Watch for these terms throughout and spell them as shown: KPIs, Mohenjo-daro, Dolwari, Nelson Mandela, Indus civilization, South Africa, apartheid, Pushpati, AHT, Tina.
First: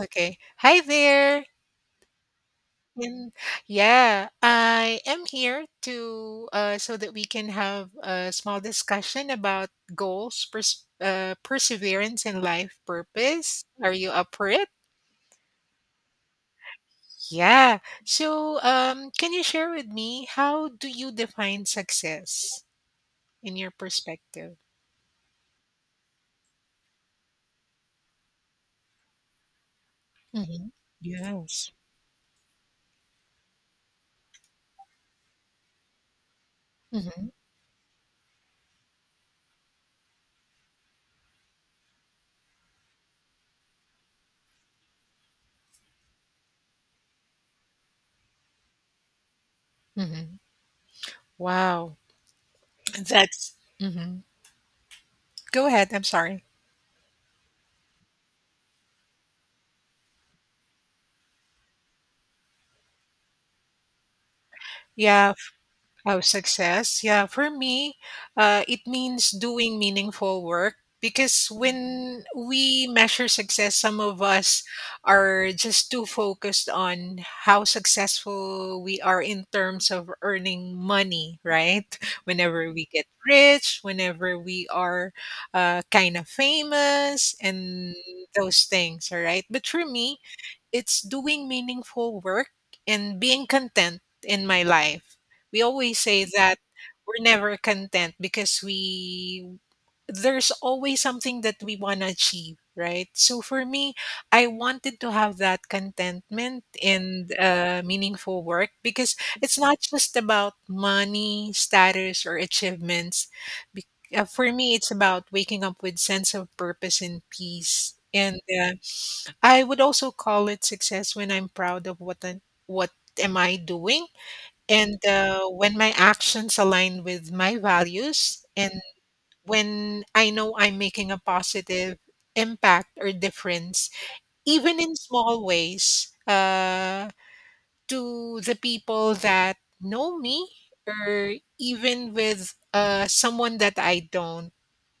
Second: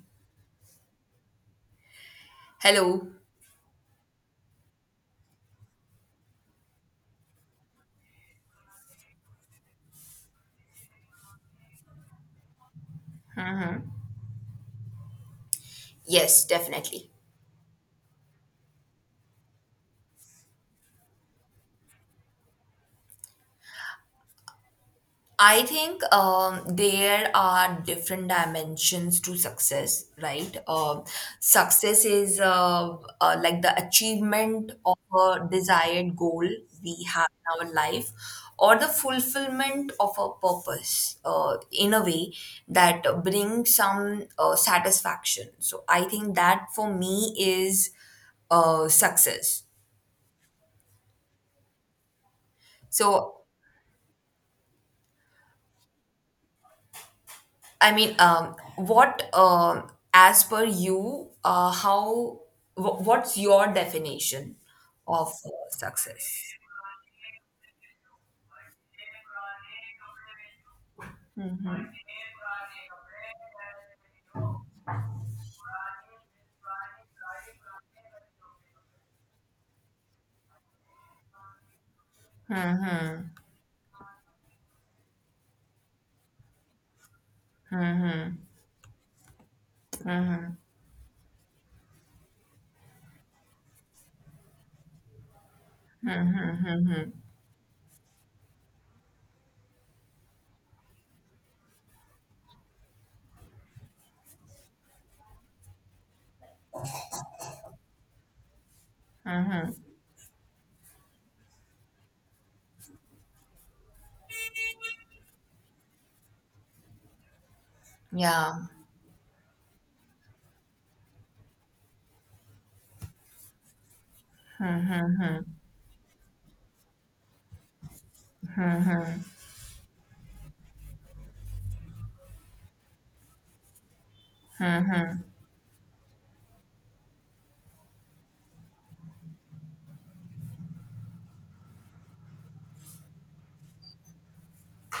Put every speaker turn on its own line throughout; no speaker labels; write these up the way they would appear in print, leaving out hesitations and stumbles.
Okay. Hi there.
Hello.
And yeah, I am here to so that we can have a small discussion about goals, perseverance, and life purpose. Are you up for it?
Yes, definitely.
Yeah. Can you share with me how do you define success in your perspective?
I think there are different dimensions to success, right?
Hmm. Yes.
Success is like the achievement of a desired goal we
Hmm.
have in our life, or the fulfillment of a purpose in a way that brings some satisfaction. So I think that for me is success.
Hmm. Wow.
So
That's. Hmm. Go ahead. I'm sorry.
I mean, as per you, what's your definition of
Yeah. Oh,
success?
success. Yeah, for me, it means doing meaningful work because when we measure success, some of us are just too focused on how successful we are in terms of earning money, right? Whenever we get rich, whenever we are kind of famous, and those things, all right? But for me, it's doing meaningful work and being content in my life. We always say that we're never content because we there's always something that we want to achieve, right? So for me, I wanted to have that contentment and meaningful work because it's not just about money, status, or achievements. Be- for me, it's about waking up with sense of purpose and peace. And
Yeah,
I would also call it success when I'm proud of what am I doing and when my actions align with my values and when I know I'm making a positive impact or difference, even in small ways, to the people that know me or even with someone that I don't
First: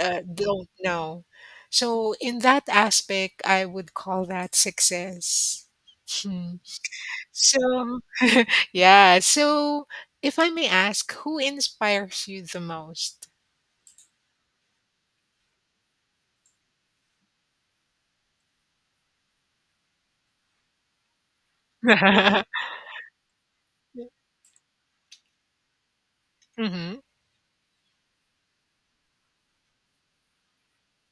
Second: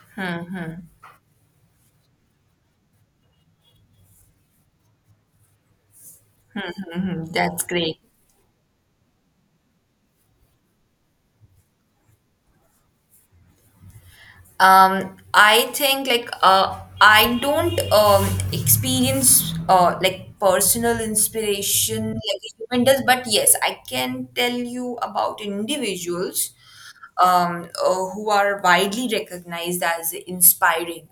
uh, don't know. So in that aspect, I would call that success. Mm.
that's
So,
great.
yeah. So, if I may ask, who inspires you the most?
I think like I don't experience like personal inspiration like a human does, but yes, I can tell you about individuals,
Mm-hmm.
who are widely recognized as inspiring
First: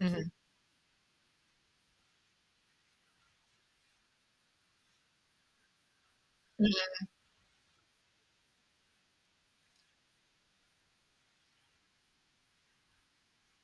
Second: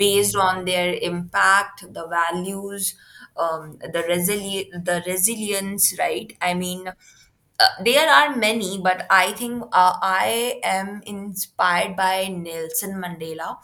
Mm-hmm.
on their impact, the values, the resilience, right? I mean,
Hmm.
there are many, but I think I am inspired by Nelson Mandela.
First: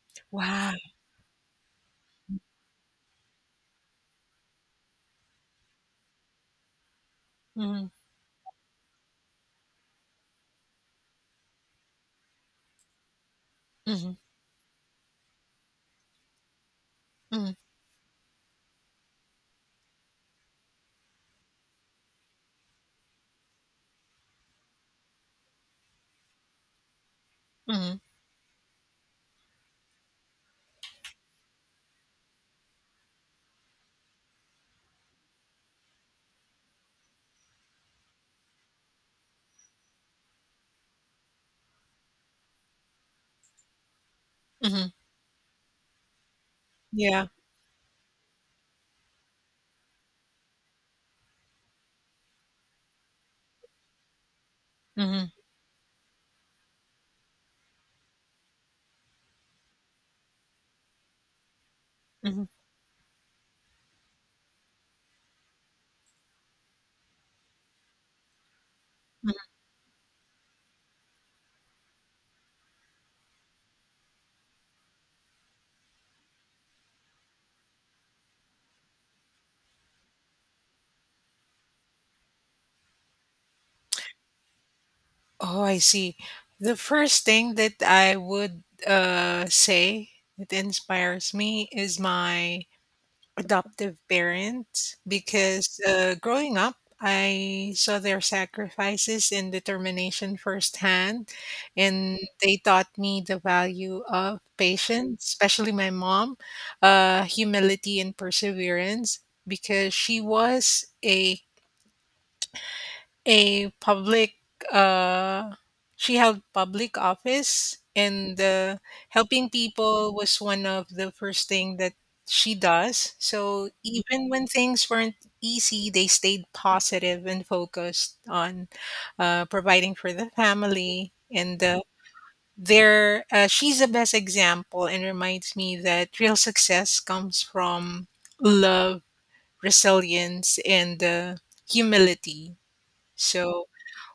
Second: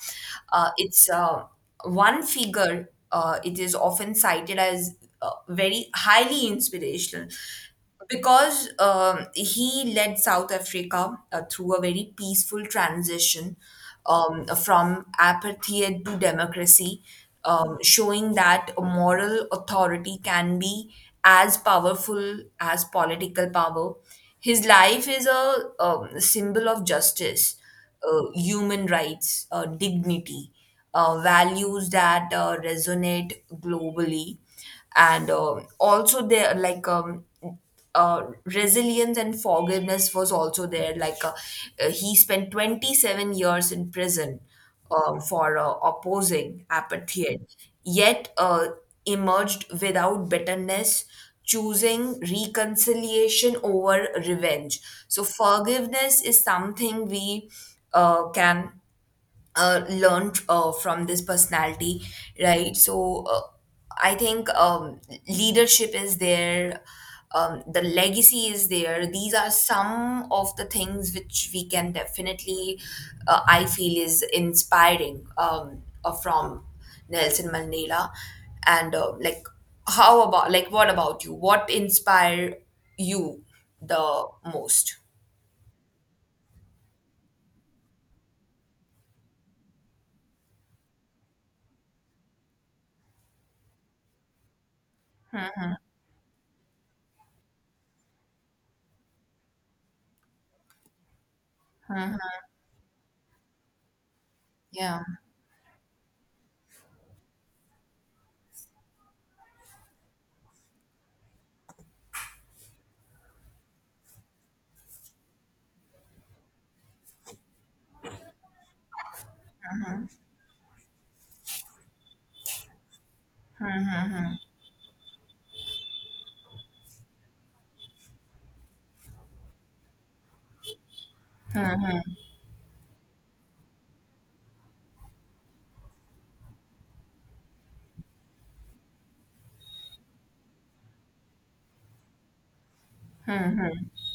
Wow.
It's one figure, it is often cited as very highly inspirational
Mm-hmm.
because he led South Africa through a very peaceful transition,
Mm-hmm.
from apathy to democracy, showing that a moral authority can be as powerful as political power. His life is a, symbol of justice,
Mm-hmm.
human rights, dignity, values that resonate globally, and also they like resilience and forgiveness was also there. He spent 27 years in prison
Hmm.
for opposing
Yeah.
apartheid, yet emerged without bitterness, choosing reconciliation over revenge. So
Mm-hmm.
forgiveness is something we can learned from this personality,
Mm-hmm.
right? So I think leadership is there, the legacy is there. These
Mm-hmm.
are some of the things which we can definitely, I feel, is inspiring from Nelson Mandela. And like, how about, like, what about you? What inspire you the most?
Oh, I see. The first thing that I would say that inspires me is my adoptive parents because growing up, I saw their sacrifices and determination firsthand, and they taught me the value of
Yeah.
patience, especially my mom, humility, and perseverance because she was a public uh, she held public office and helping people was one of the first thing that she does. So even when things weren't easy, they stayed positive and focused on providing for the family, and there she's the best example and reminds me that real success comes from love, resilience, and humility. So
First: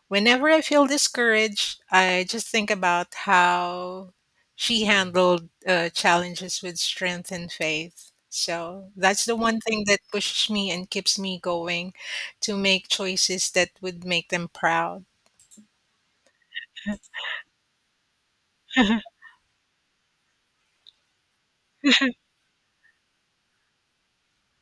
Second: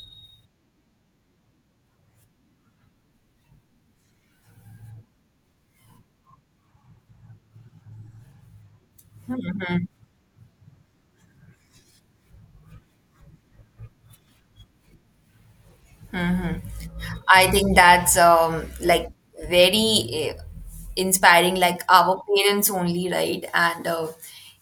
whenever I feel discouraged, I just think about how she handled challenges with strength and faith. So that's the one thing that pushes me and keeps me going to make choices that would make them proud.
I think that's like very inspiring, like our parents only, right? And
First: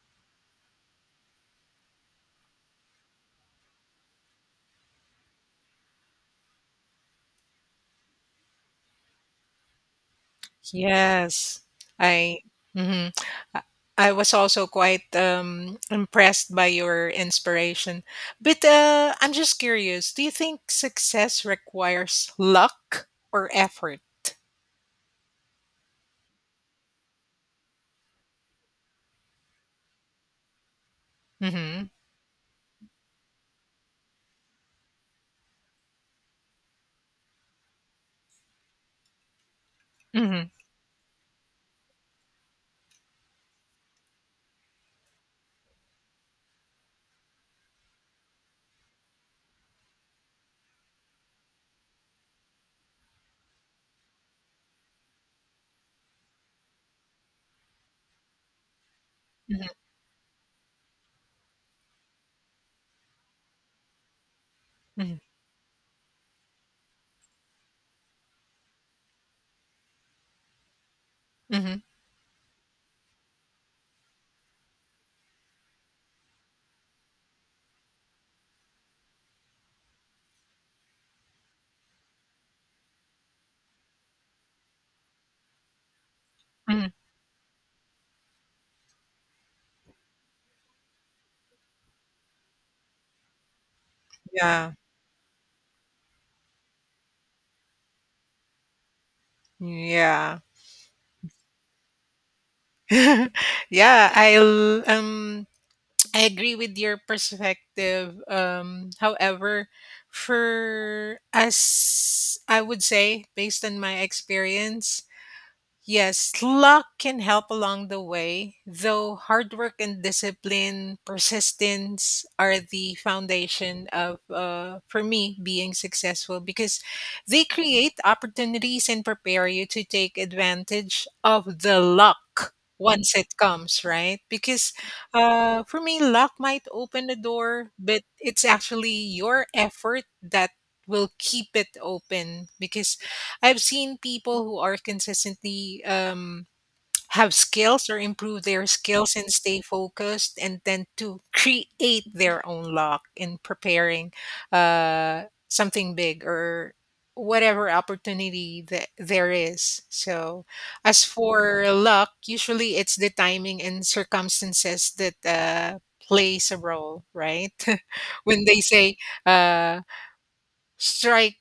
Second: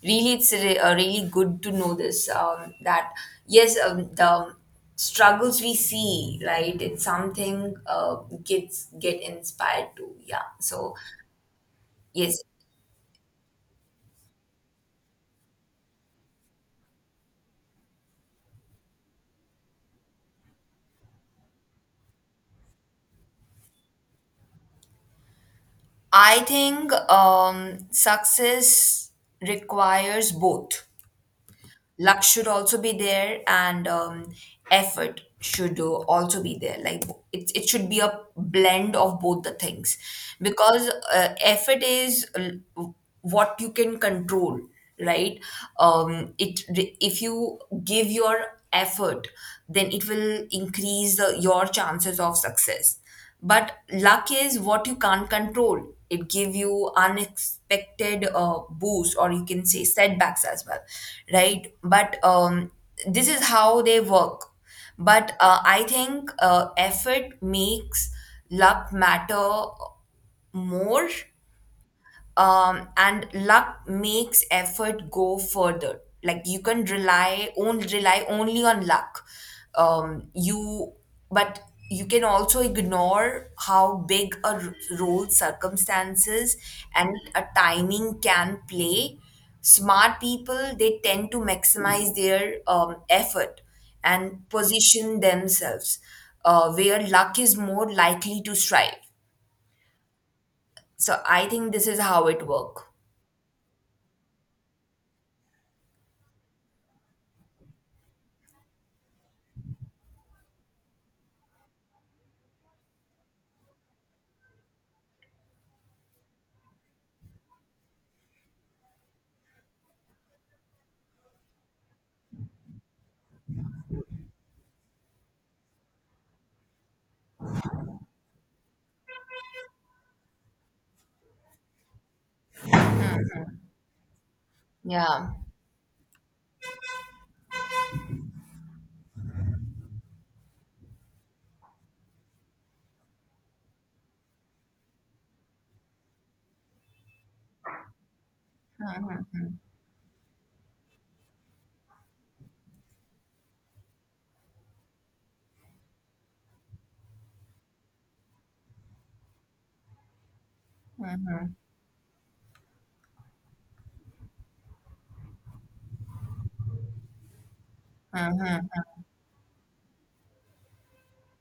really, really good to know this, that yes, the struggles we see, right? It's something kids get inspired to. Yeah. So
Yes, I.
yes,
Mhm. I I was also quite impressed by your inspiration. But I'm just curious, do you think success requires luck or effort?
I think success requires both.
Mhm.
Luck should also be there, and effort should also be there. Like it should be a blend of both the things,
Mhm,
because effort is what you can control, right? It If you give your effort, then it will increase your chances of success. But luck is what you can't control. It give you unexpected boost, or you can
mhm,
say setbacks as well, right? But this is how they work.
mhm,
But I think effort makes luck matter more,
mhm,
and luck makes effort go further. Like you can rely only on luck, you but you can also ignore how big a role circumstances
mhm.
and a timing can play. Smart people, they tend to maximize their effort and
Yeah,
position themselves where luck is more likely to strive.
yeah.
So I think this is how it works,
Yeah, I'll I agree with your perspective. However, for us, I would say, based on my experience, yes, luck can help along the way, though hard work and discipline, persistence are the foundation of, for me, being successful because they create opportunities and prepare you to take advantage of the luck once it comes, right? Because
yeah.
for me, luck might open the door, but it's actually your effort that will keep it open because I've seen people who are consistently have skills or improve their skills and stay focused, and then to create their own luck in preparing uh, something big or whatever opportunity that there is. So, as for luck, usually it's the timing and circumstances that plays a role, right? When they say uh, strike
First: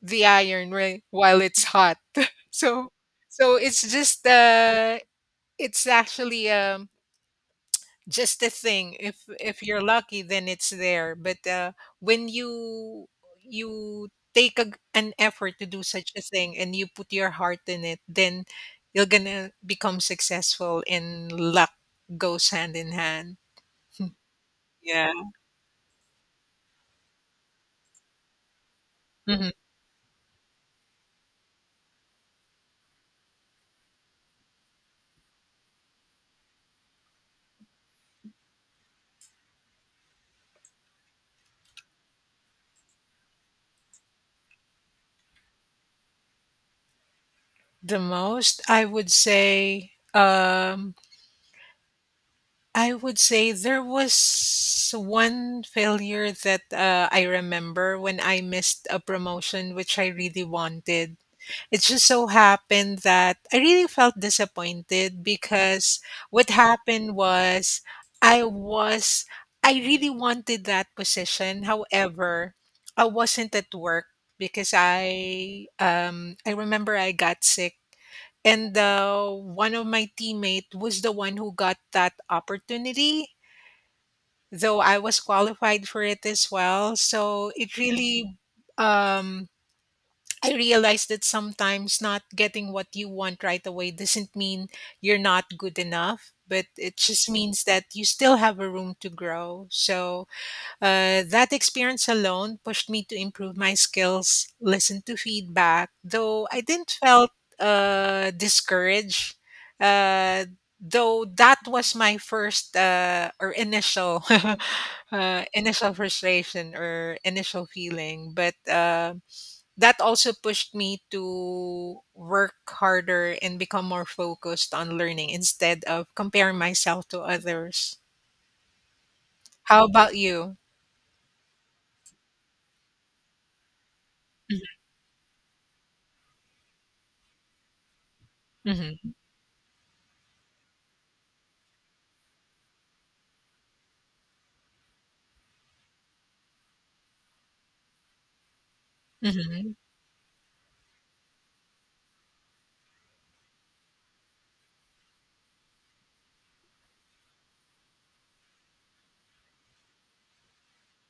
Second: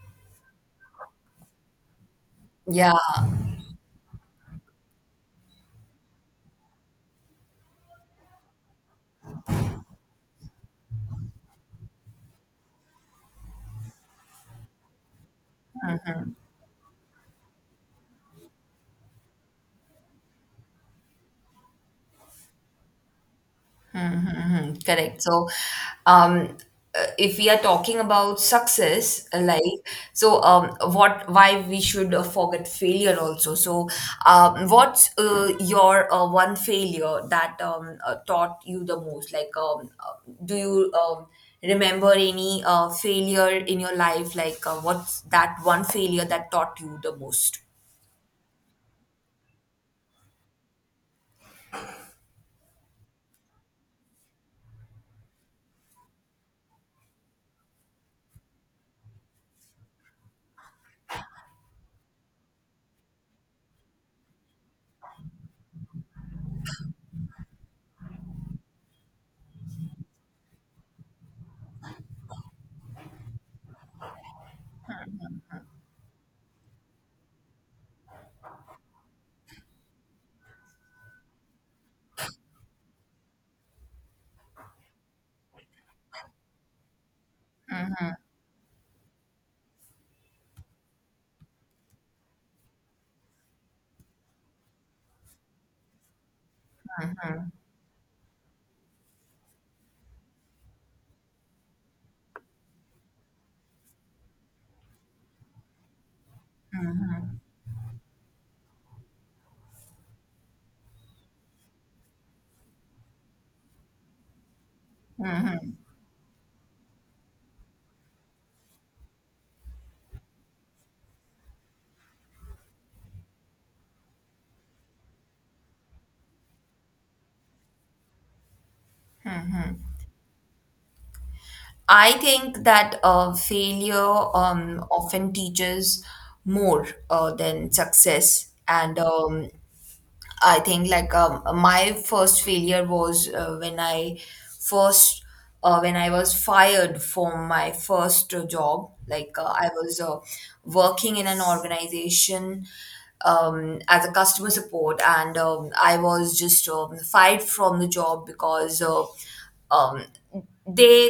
the iron right while it's hot. So
Yeah,
so it's just it's actually just a thing. If you're lucky, then it's there, but when you take a, an effort to do such a thing and you put your heart in it, then you're gonna become successful and luck goes hand in hand. Yeah.
correct. So, um, if we are talking about success,
Mhm.
what, why we should forget failure also. So, what's your one failure that taught you the most? Like, do you remember any failure in your life? Like, what's that one failure that taught you the most?
the most I would say I would say there was one failure that I remember when I missed a promotion which I really wanted. It just so happened that I really felt disappointed because what happened was I was, I really wanted that position. However, I wasn't at work because I remember I got sick and one of my teammate was the one who got that opportunity, though I was qualified for it as well. So it really, um, I realized that sometimes not getting what you want right away doesn't mean you're not good enough, but it just means that you still have a room to grow. So that experience alone pushed me to improve my skills, listen to feedback, though I didn't felt discouraged. Uh, though that was my first or initial initial frustration or initial feeling, but that also pushed me to work harder and become more focused on learning instead of comparing myself to others. How about you?
I think that failure often teaches more than success, and
Hmm.
I think my first failure was first when I was fired from my first job. I
Hmm.
was working in an organization as a customer support, and I was just fired from the job because um, they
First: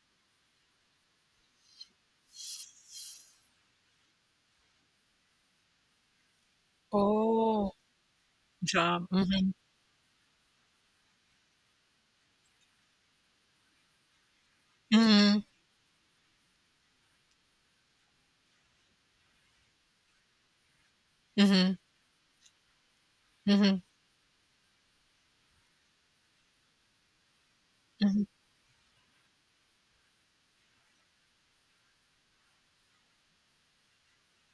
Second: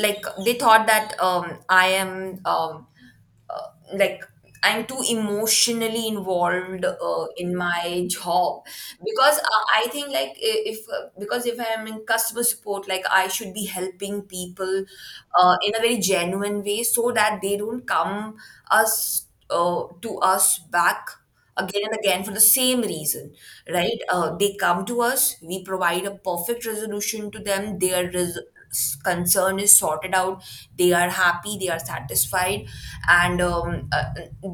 they thought that I am. Like I'm too emotionally involved in
Oh,
my job,
job.
because
Mhm.
I think like I- if because if I'm in customer support, like I should be helping people
Mhm.
in a very genuine way, so that they don't come us to us back
Mhm.
again and again for the same reason,
Mhm.
right? They come to us, we provide a perfect resolution to them,
Mhm.
concern is sorted out, they are happy, they are satisfied, and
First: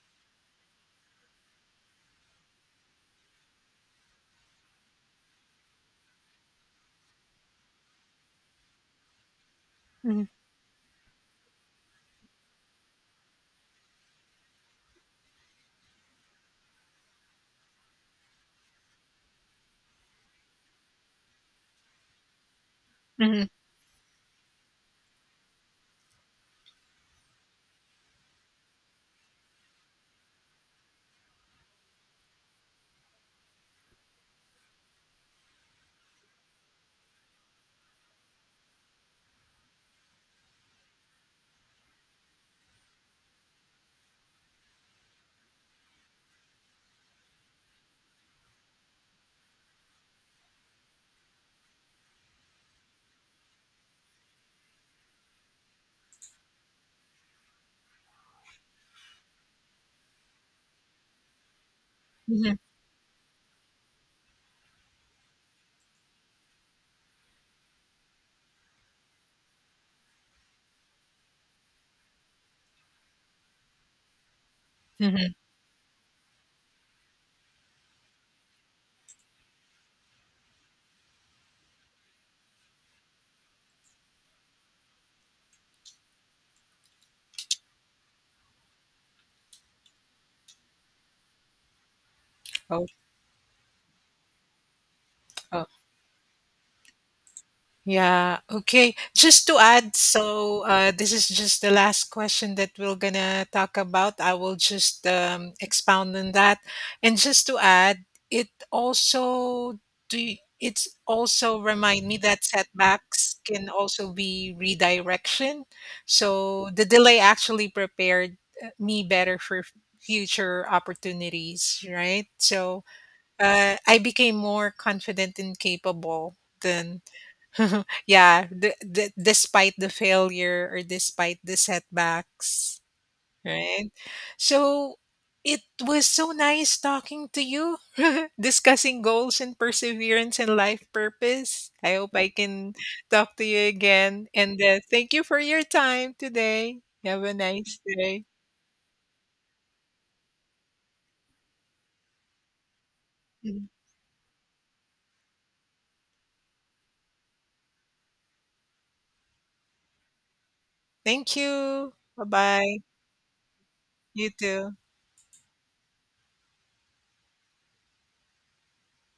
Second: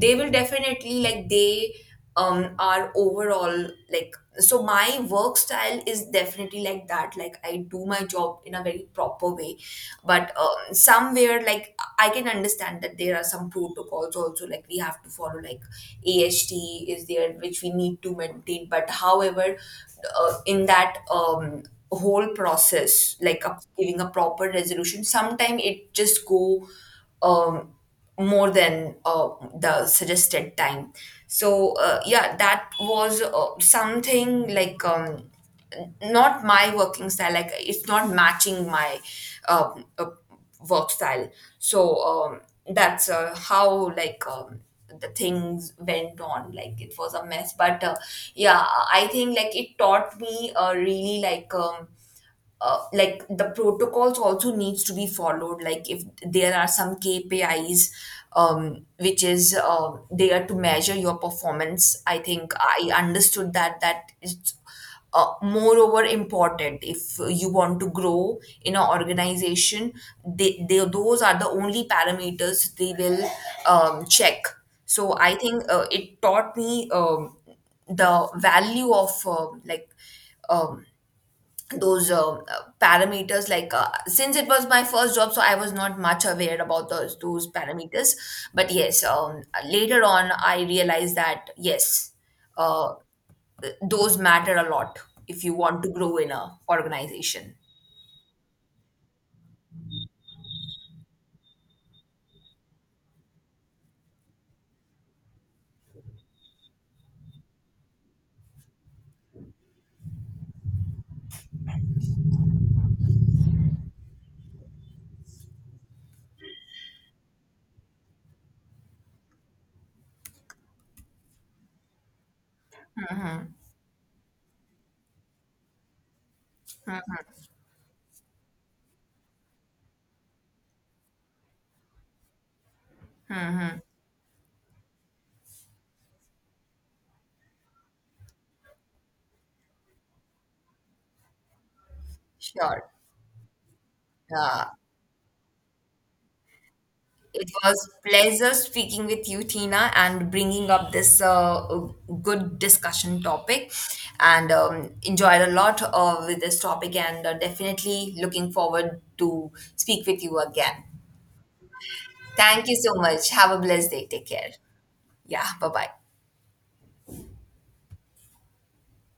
they will definitely like they our overall, like, so my work style is definitely like that. Like I do my job in a very proper way,
Mhm.
but somewhere like I can understand that there are some protocols also, like we have to follow, like AHT is there which we need to maintain. But however, in that whole process, like
Mhm.
a, giving a proper resolution, sometime it just go um more than the suggested time. So yeah, that was something like, not my working style, like it's not matching my um, uh, work style. So that's how, like, the things went on, like it was a mess. But yeah, I think like it taught me really, like the protocols also needs to be followed. Like if there are some KPIs which is there to measure your performance, I think
Mhm.
I understood that that it's moreover important if you want to grow in an organization. Those are the only parameters they will check. So
Mhm.
I think it taught me the value of um, those parameters. Like since it was my first job, so I was not much aware about those parameters. But yes, later on I realized that yes,
Oh,
uh, those matter a lot if you
oh.
want to grow in a organization.
Yeah, okay. Just to add, so this is just the last question that we're gonna talk about. I will just expound on that. And just to add, it also do it's also remind me that setbacks can also be redirection. So the delay actually prepared me better for future opportunities, right? So I became more confident and capable than yeah, despite the failure or despite the setbacks, right? So it was so nice talking to you, discussing goals and perseverance and life purpose. I hope I can
Sure.
talk to you again. And
Uh,
thank you for your time today. Have a
It
nice
was
day.
pleasure speaking with you, Tina, and bringing up this good discussion
Mhm.
topic. And enjoyed a lot with this topic, and definitely looking forward to speak with you again.
Thank you. Bye
Thank
bye.
you so much. Have a blessed day. Take
You
care.
too.
Yeah. Bye bye.